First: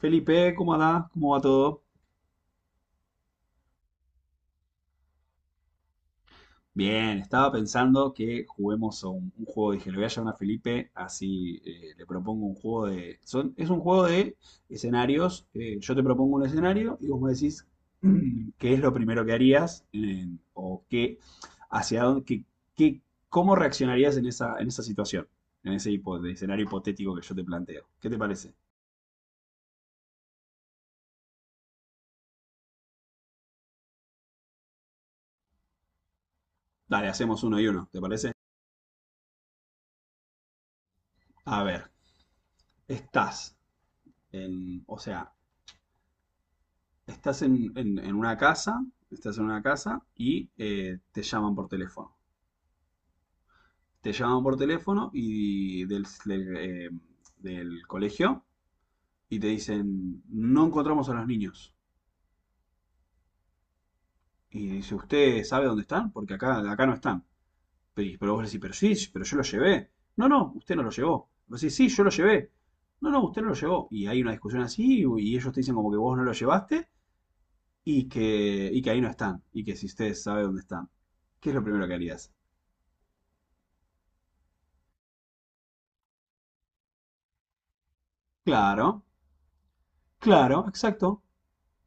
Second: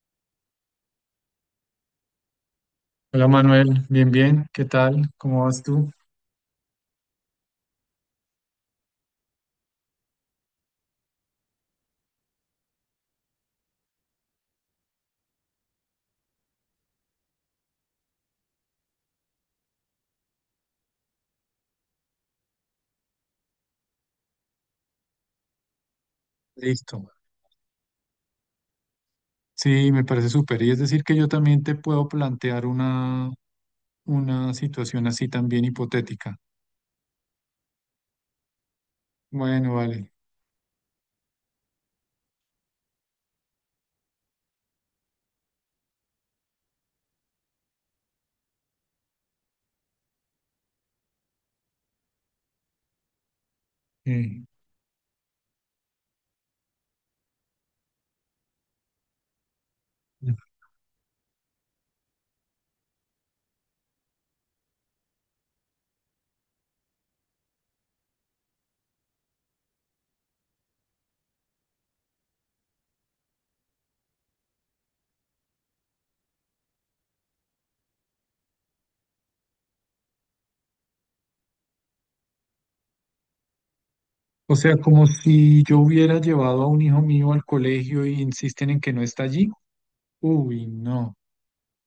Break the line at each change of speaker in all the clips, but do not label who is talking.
Felipe, ¿cómo andás? ¿Cómo va todo?
Hola Manuel, bien, bien, ¿qué tal? ¿Cómo vas tú?
Bien, estaba pensando que juguemos a un juego. Dije, le voy a llamar a Felipe, así le propongo un juego de... es un juego de escenarios. Yo te propongo un escenario y vos me decís qué es lo primero que harías o qué, hacia dónde, qué- cómo reaccionarías en esa situación, en ese de escenario
Listo.
hipotético que yo te planteo. ¿Qué te parece?
Sí, me parece súper. Y es decir que yo también te puedo plantear una situación así también hipotética.
Dale, hacemos uno y uno, ¿te parece?
Bueno, vale.
A ver, estás en, o sea, estás en, en una casa, estás en una casa y te llaman por teléfono. Te llaman
Eh,
por teléfono y del del colegio y te dicen, no encontramos a los niños. Y dice, ¿usted sabe dónde están? Porque acá no están. Pero vos le decís, pero sí, sí, pero yo los llevé. No, no, usted no los llevó. Vos decís, sí, yo los llevé. No, no, usted no los llevó. Y hay una discusión así y ellos te dicen como que vos no los llevaste y que ahí no están. Y que si usted sabe dónde están. ¿Qué es lo primero que harías?
O sea, como si yo hubiera llevado a un hijo mío al colegio y insisten en que
Claro,
no está allí.
claro,
Uy, no.
exacto.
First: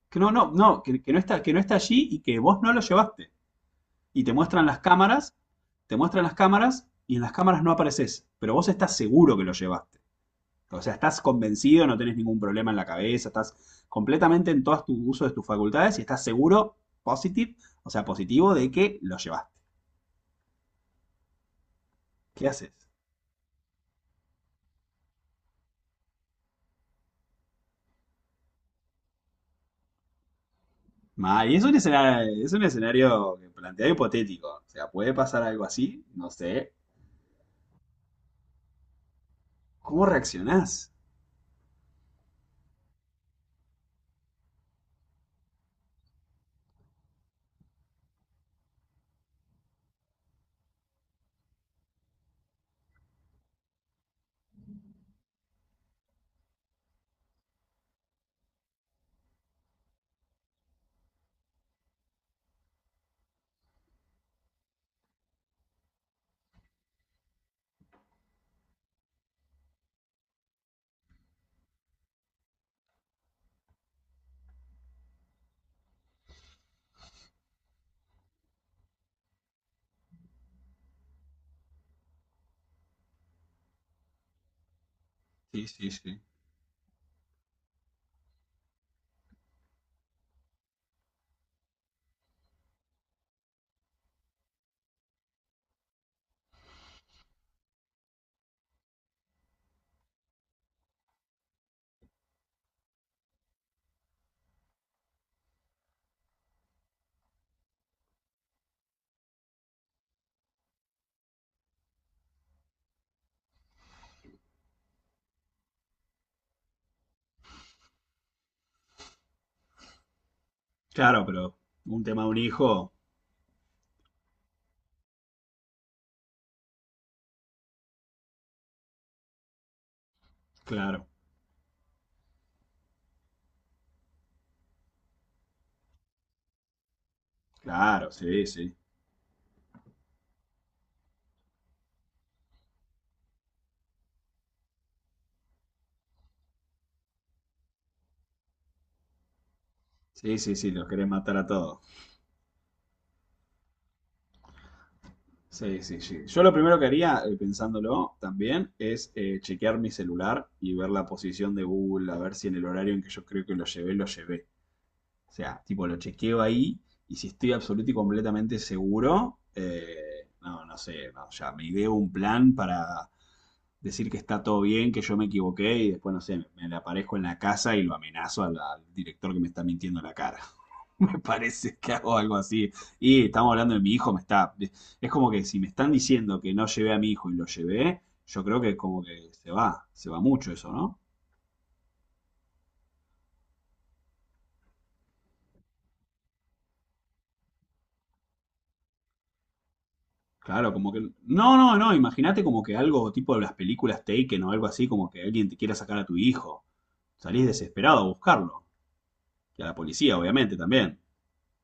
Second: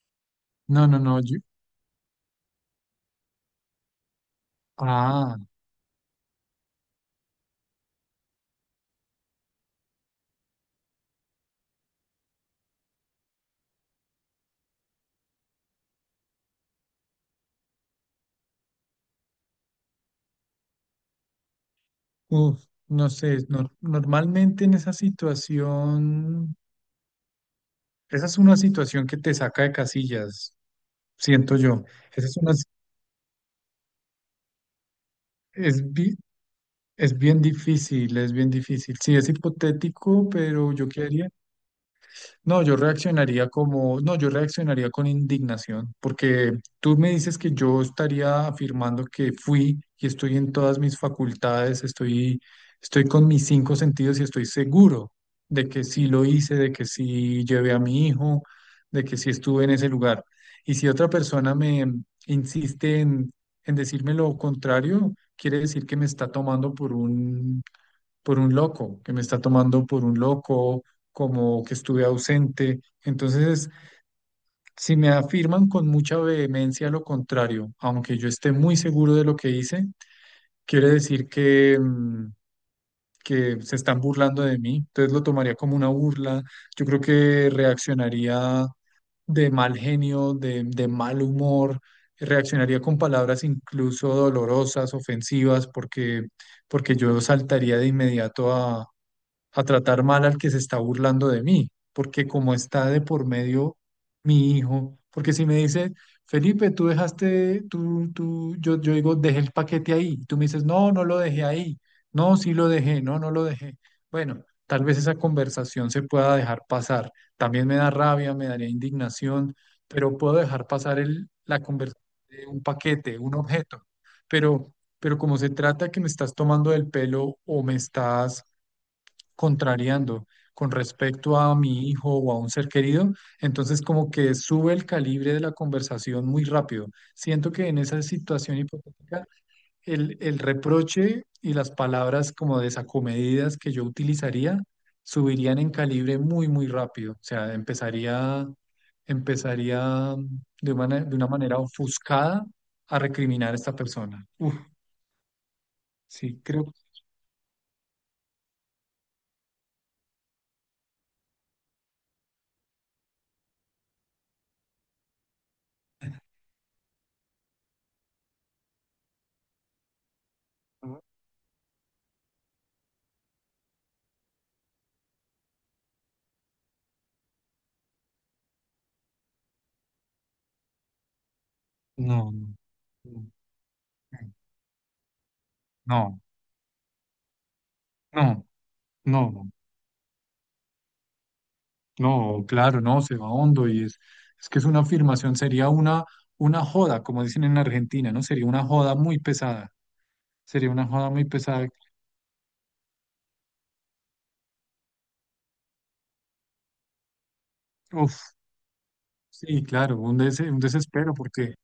Que no, no, no,
No, no,
que no
no.
está, que no está allí y que vos no lo llevaste. Y te muestran las cámaras,
Ah,
te muestran las cámaras y en las cámaras no apareces, pero vos estás seguro que lo llevaste. O sea, estás convencido, no tenés ningún problema en la cabeza, estás completamente en todo tu uso de tus facultades y estás seguro, positive, o sea, positivo de que lo llevaste. ¿Qué
uf,
haces?
no sé. Normalmente en esa situación, esa es una situación que te saca de casillas,
Mal, y
siento yo. Esa es
es
una
un escenario que plantea hipotético. O sea, puede pasar algo
Es,
así,
bi-
no sé.
Es bien difícil, es bien difícil. Sí, es
¿Cómo
hipotético, pero yo
reaccionás?
quedaría no, yo reaccionaría como, no, yo reaccionaría con indignación, porque tú me dices que yo estaría afirmando que fui y estoy en todas mis facultades, estoy con mis cinco sentidos y estoy seguro de que sí lo hice, de que sí llevé a mi hijo, de que sí estuve en ese lugar. Y si otra persona me insiste en decirme lo contrario, quiere decir que me está tomando por un loco, que me está tomando por un loco, como que estuve ausente. Entonces, si me afirman con mucha vehemencia lo contrario, aunque yo esté muy seguro de lo que hice, quiere decir que se están burlando de mí. Entonces lo tomaría
Sí,
como una
sí, sí.
burla. Yo creo que reaccionaría de mal genio, de mal humor. Reaccionaría con palabras incluso dolorosas, ofensivas, porque, porque yo saltaría de inmediato a tratar mal al que se está burlando de mí, porque como está de por medio mi hijo, porque si me dice, Felipe, tú dejaste, yo digo, dejé el paquete ahí, y tú me dices, no, no lo dejé ahí, no, sí lo dejé, no, no lo dejé. Bueno, tal vez esa conversación se pueda dejar pasar. También me da rabia, me daría indignación, pero puedo dejar pasar
Claro, pero
la conversación
un tema de un
de un
hijo,
paquete, un objeto, pero... Pero como se trata que me estás tomando del pelo o me estás contrariando con
claro,
respecto a mi hijo o a un ser querido, entonces como que sube el calibre de la conversación muy rápido. Siento que en esa
claro, sí,
situación
sí.
hipotética, el reproche y las palabras como desacomedidas que yo utilizaría subirían en calibre muy, muy rápido. O sea, empezaría
Sí, sí, sí,
de
los
una,
querés
de una
matar a
manera
todos.
ofuscada a recriminar a esta persona. Uf,
Sí, sí, sí.
sí,
Yo lo
creo.
primero que haría, pensándolo también, es chequear mi celular y ver la posición de Google, a ver si en el horario en que yo creo que lo llevé, lo llevé. O sea, tipo, lo chequeo ahí y si estoy absoluto y completamente seguro, no, no
No,
sé, no, ya me ideo un plan para decir que está todo bien, que yo me equivoqué y después, no sé, me le aparezco en la casa y lo amenazo al director que me está mintiendo en la cara. Me parece que hago
no,
algo así. Y estamos hablando de mi hijo, me está... Es como que si me están
no,
diciendo que no llevé a mi hijo y lo llevé,
no.
yo creo que como que
No.
se
No,
va, se va mucho eso, ¿no?
no, claro, no, se va hondo y es que es una afirmación, sería una joda, como dicen en Argentina, ¿no? Sería una joda muy pesada, sería
Claro,
una
como que...
joda muy
No,
pesada.
no, no, imagínate como que algo tipo de las películas Taken o algo así, como que alguien te quiera sacar a tu hijo. Salís desesperado a
Uf,
buscarlo. Y
sí,
a la
claro,
policía, obviamente,
un
también.
desespero, porque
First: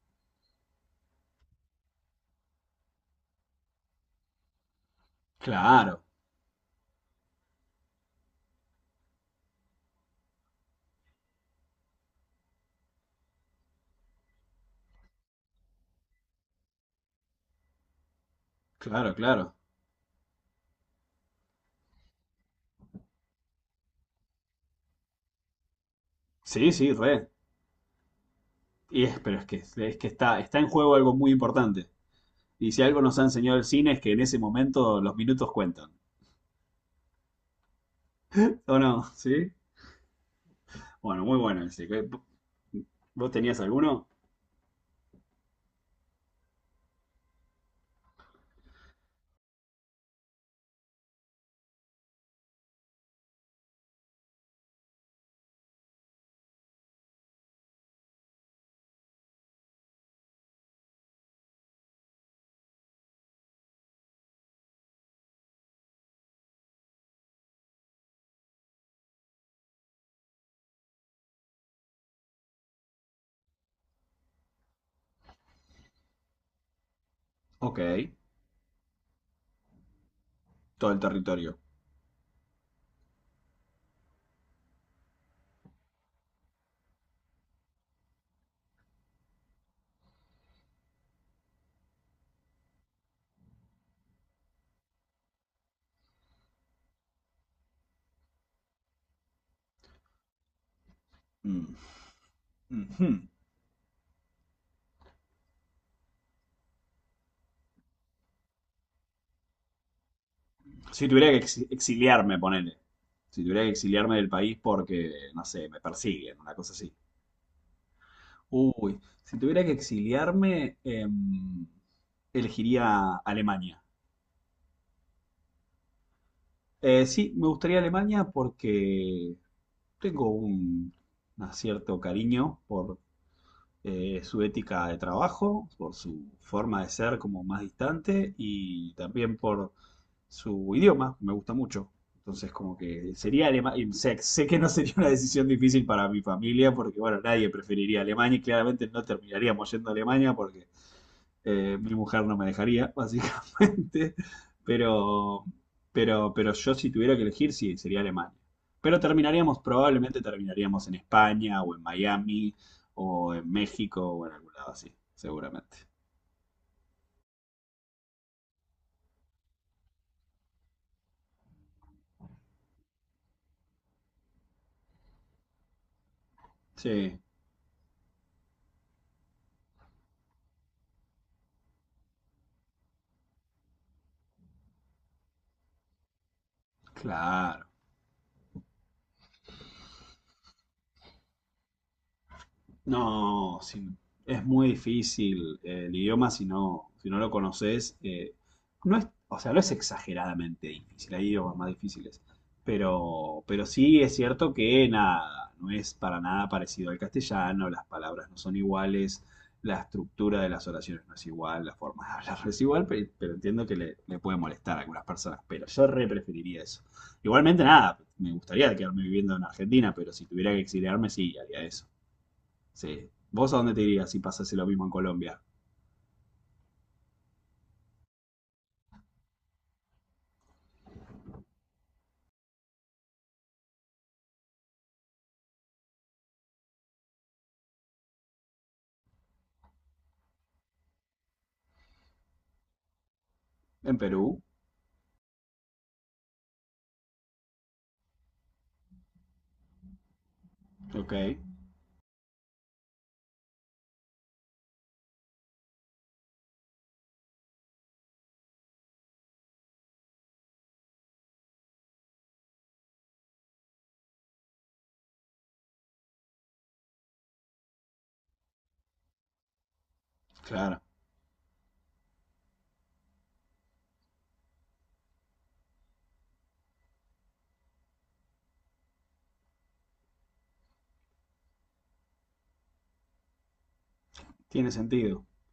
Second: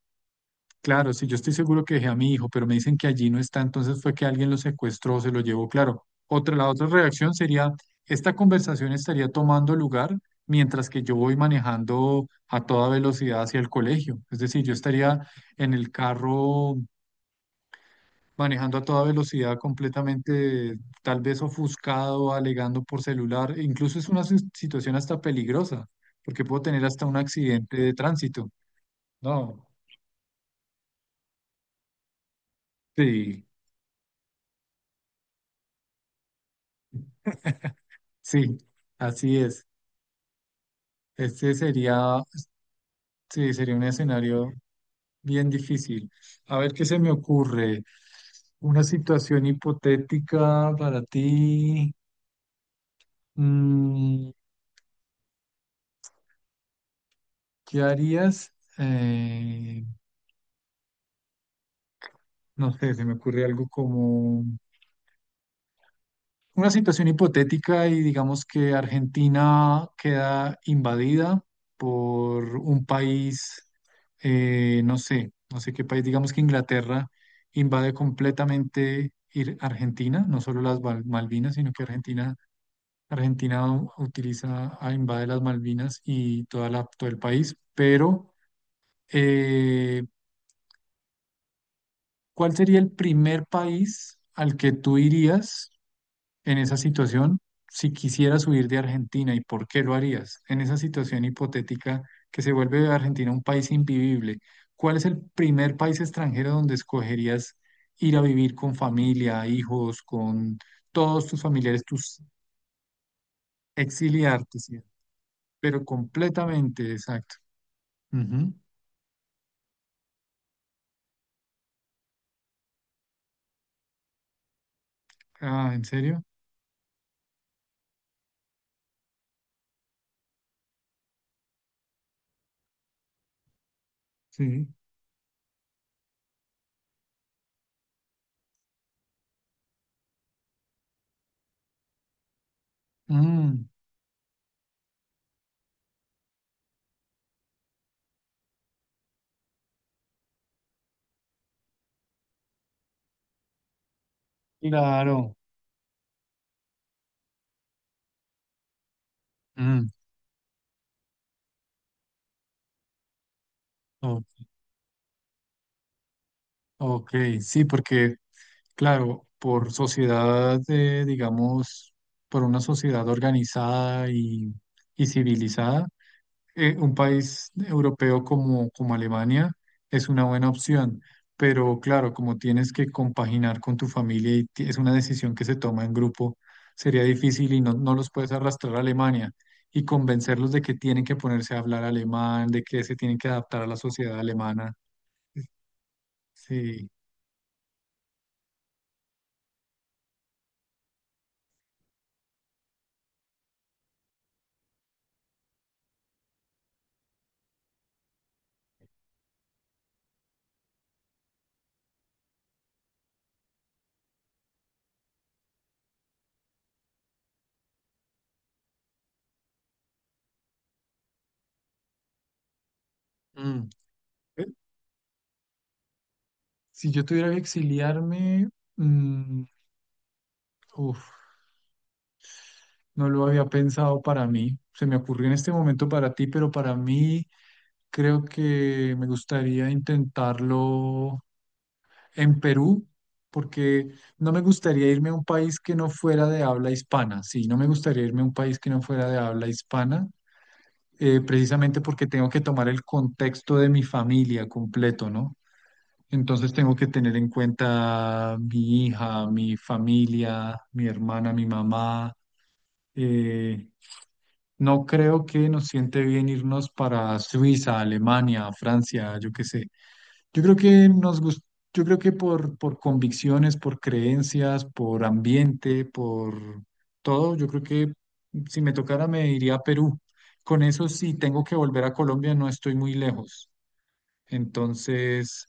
claro, si yo estoy seguro que dejé a mi hijo, pero me dicen que allí no está, entonces fue que alguien lo secuestró, se lo llevó, claro.
Claro,
Otra, la otra reacción sería, esta conversación estaría tomando lugar mientras que yo voy manejando a toda velocidad hacia el colegio, es decir, yo estaría en el carro manejando a toda
claro, claro.
velocidad, completamente tal vez ofuscado, alegando por celular. E incluso es una situación hasta peligrosa, porque puedo
Sí,
tener
sí,
hasta
re.
un accidente de tránsito.
Y es, pero
No,
es que está, está en juego algo muy importante. Y si algo nos ha
sí,
enseñado el cine es que en ese momento los minutos cuentan.
sí,
¿O no?
así
¿Sí?
es.
Bueno, muy
Este
bueno ese. ¿Qué-
sería,
¿Vos
sí,
tenías
sería un
alguno?
escenario bien difícil. A ver qué se me ocurre. Una situación hipotética para ti. Mm, ¿qué harías? No sé, se me ocurre algo como... una situación hipotética y digamos que Argentina queda invadida por un país, no sé, no sé qué país, digamos que Inglaterra
Ok.
invade completamente Argentina, no solo las
Todo el
Malvinas,
territorio.
sino que Argentina, Argentina utiliza, ah, invade las Malvinas y toda la, todo el país, pero eh, ¿cuál sería el primer país al que tú irías? En esa situación, si quisieras huir de Argentina, ¿y por qué lo harías? En esa situación
Mm.
hipotética que se vuelve
Ujú.
Argentina un país invivible, ¿cuál es el primer país extranjero donde escogerías ir a vivir con familia, hijos, con
Si
todos
tuviera que
tus familiares, tus
exiliarme, ponele. Si tuviera que exiliarme del país
exiliarte, sí,
porque, no sé, me
pero
persiguen, una cosa
completamente,
así.
exacto. Ujú.
Uy, si tuviera que exiliarme, elegiría Alemania.
Ah, ¿en serio?
Sí, me gustaría Alemania porque tengo un cierto cariño por su
Sí.
ética de trabajo, por su forma de ser como más distante y también por su idioma, me gusta mucho. Entonces, como que sería
Mm,
Alemania. Sé, sé que no sería una decisión difícil para mi familia porque, bueno, nadie preferiría Alemania y claramente no terminaríamos yendo a Alemania porque mi mujer no me dejaría, básicamente.
claro.
Pero, pero yo si tuviera que elegir, sí, sería Alemania. Pero terminaríamos,
Mm,
probablemente terminaríamos en España o en Miami o en México
o-
o en algún lado así, seguramente.
ok, sí, porque claro, por sociedad, digamos, por una sociedad organizada y civilizada, un
Sí,
país europeo como, como Alemania es una buena opción, pero claro, como tienes que compaginar con tu familia y es una decisión que se toma en grupo, sería difícil y
claro.
no, no los puedes arrastrar a Alemania y convencerlos de que tienen que ponerse a hablar alemán, de que se tienen que
No,
adaptar a la
sí,
sociedad
es muy
alemana.
difícil el idioma si
Sí.
no, si no lo conoces. No es, o sea, no es exageradamente difícil, hay idiomas más difíciles. Pero sí es cierto que nada, no es para nada parecido al castellano, las palabras no son iguales, la estructura de las oraciones no es igual, la forma de hablar no es igual, pero, entiendo que le puede molestar a algunas personas, pero yo re preferiría eso. Igualmente nada, me gustaría quedarme viviendo en Argentina, pero si tuviera que exiliarme, sí, haría eso. Sí. ¿Vos a
Mm.
dónde te irías si pasase lo mismo en Colombia?
Si yo tuviera que exiliarme, mm, uf, no lo había pensado para mí. Se me ocurrió en este momento para ti, pero para mí creo que me gustaría intentarlo en Perú, porque
En
no me
Perú.
gustaría irme a un país que no fuera de habla hispana. Sí, no me gustaría irme a un país que no fuera de habla hispana,
Ok,
precisamente porque tengo que tomar el contexto de mi familia completo, ¿no? Entonces tengo que tener en cuenta mi hija, mi familia, mi hermana, mi mamá. Eh, no creo que nos siente bien irnos para Suiza, Alemania, Francia, yo qué sé. Yo creo
claro.
que nos gus- yo creo que por convicciones, por creencias, por ambiente, por todo, yo creo que si me tocara me iría a Perú. Con eso, si tengo que volver a Colombia, no estoy muy lejos.
Tiene sentido.
Entonces...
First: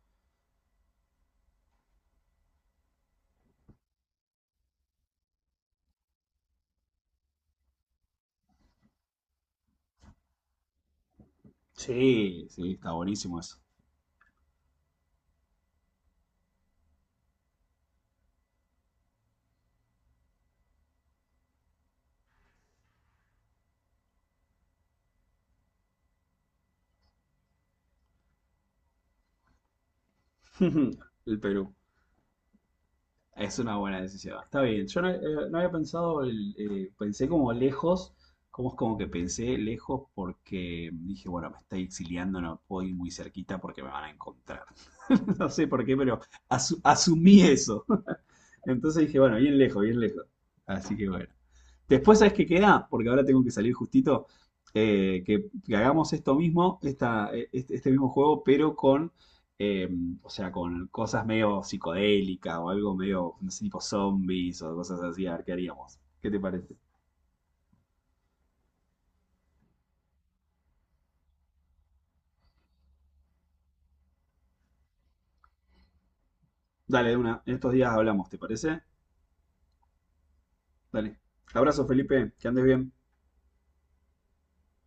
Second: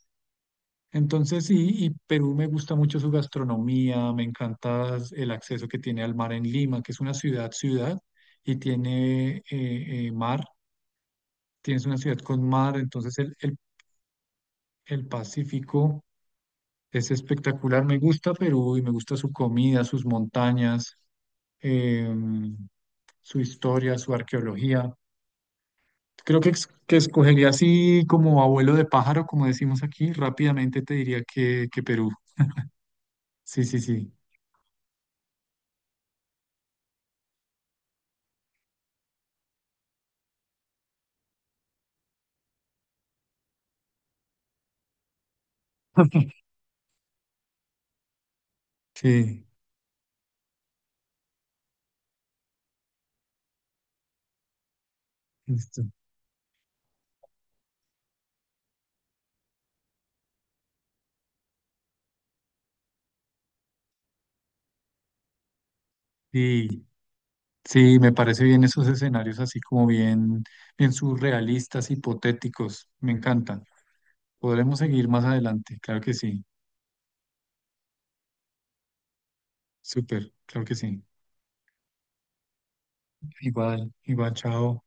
Entonces sí, y Perú me gusta mucho su gastronomía, me encanta el acceso que tiene al mar en Lima, que es una ciudad, y tiene mar, tienes una ciudad
Sí,
con
sí,
mar,
está
entonces
buenísimo eso.
el Pacífico es espectacular, me gusta Perú y me gusta su comida, sus montañas, em, su historia, su arqueología. Creo que escogería así como abuelo de pájaro, como decimos aquí, rápidamente te diría
El Perú.
que Perú.
Es
Sí,
una
sí,
buena
sí,
decisión. Está bien. Yo no, no había pensado, pensé como lejos, como es como que pensé lejos porque dije, bueno, me estoy exiliando, no puedo ir muy cerquita porque me van a encontrar. No sé por qué, pero asumí eso. Entonces dije, bueno,
sí.
bien lejos, bien lejos. Así que bueno. Después, ¿sabes qué queda? Porque ahora tengo que salir justito. Que
Listo.
hagamos esto mismo, este mismo juego, pero eh, o sea, con cosas medio psicodélicas o algo medio, no sé, tipo zombies o cosas así. A ver qué haríamos. ¿Qué te parece?
Sí, sí, me parece bien esos escenarios así como bien, bien surrealistas, hipotéticos, me encantan. Podremos seguir más adelante, claro que sí,
Dale, de una. En estos días hablamos, ¿te parece?
súper, claro que sí.
Dale. Abrazo, Felipe. Que andes bien.
Igual, igual, chao.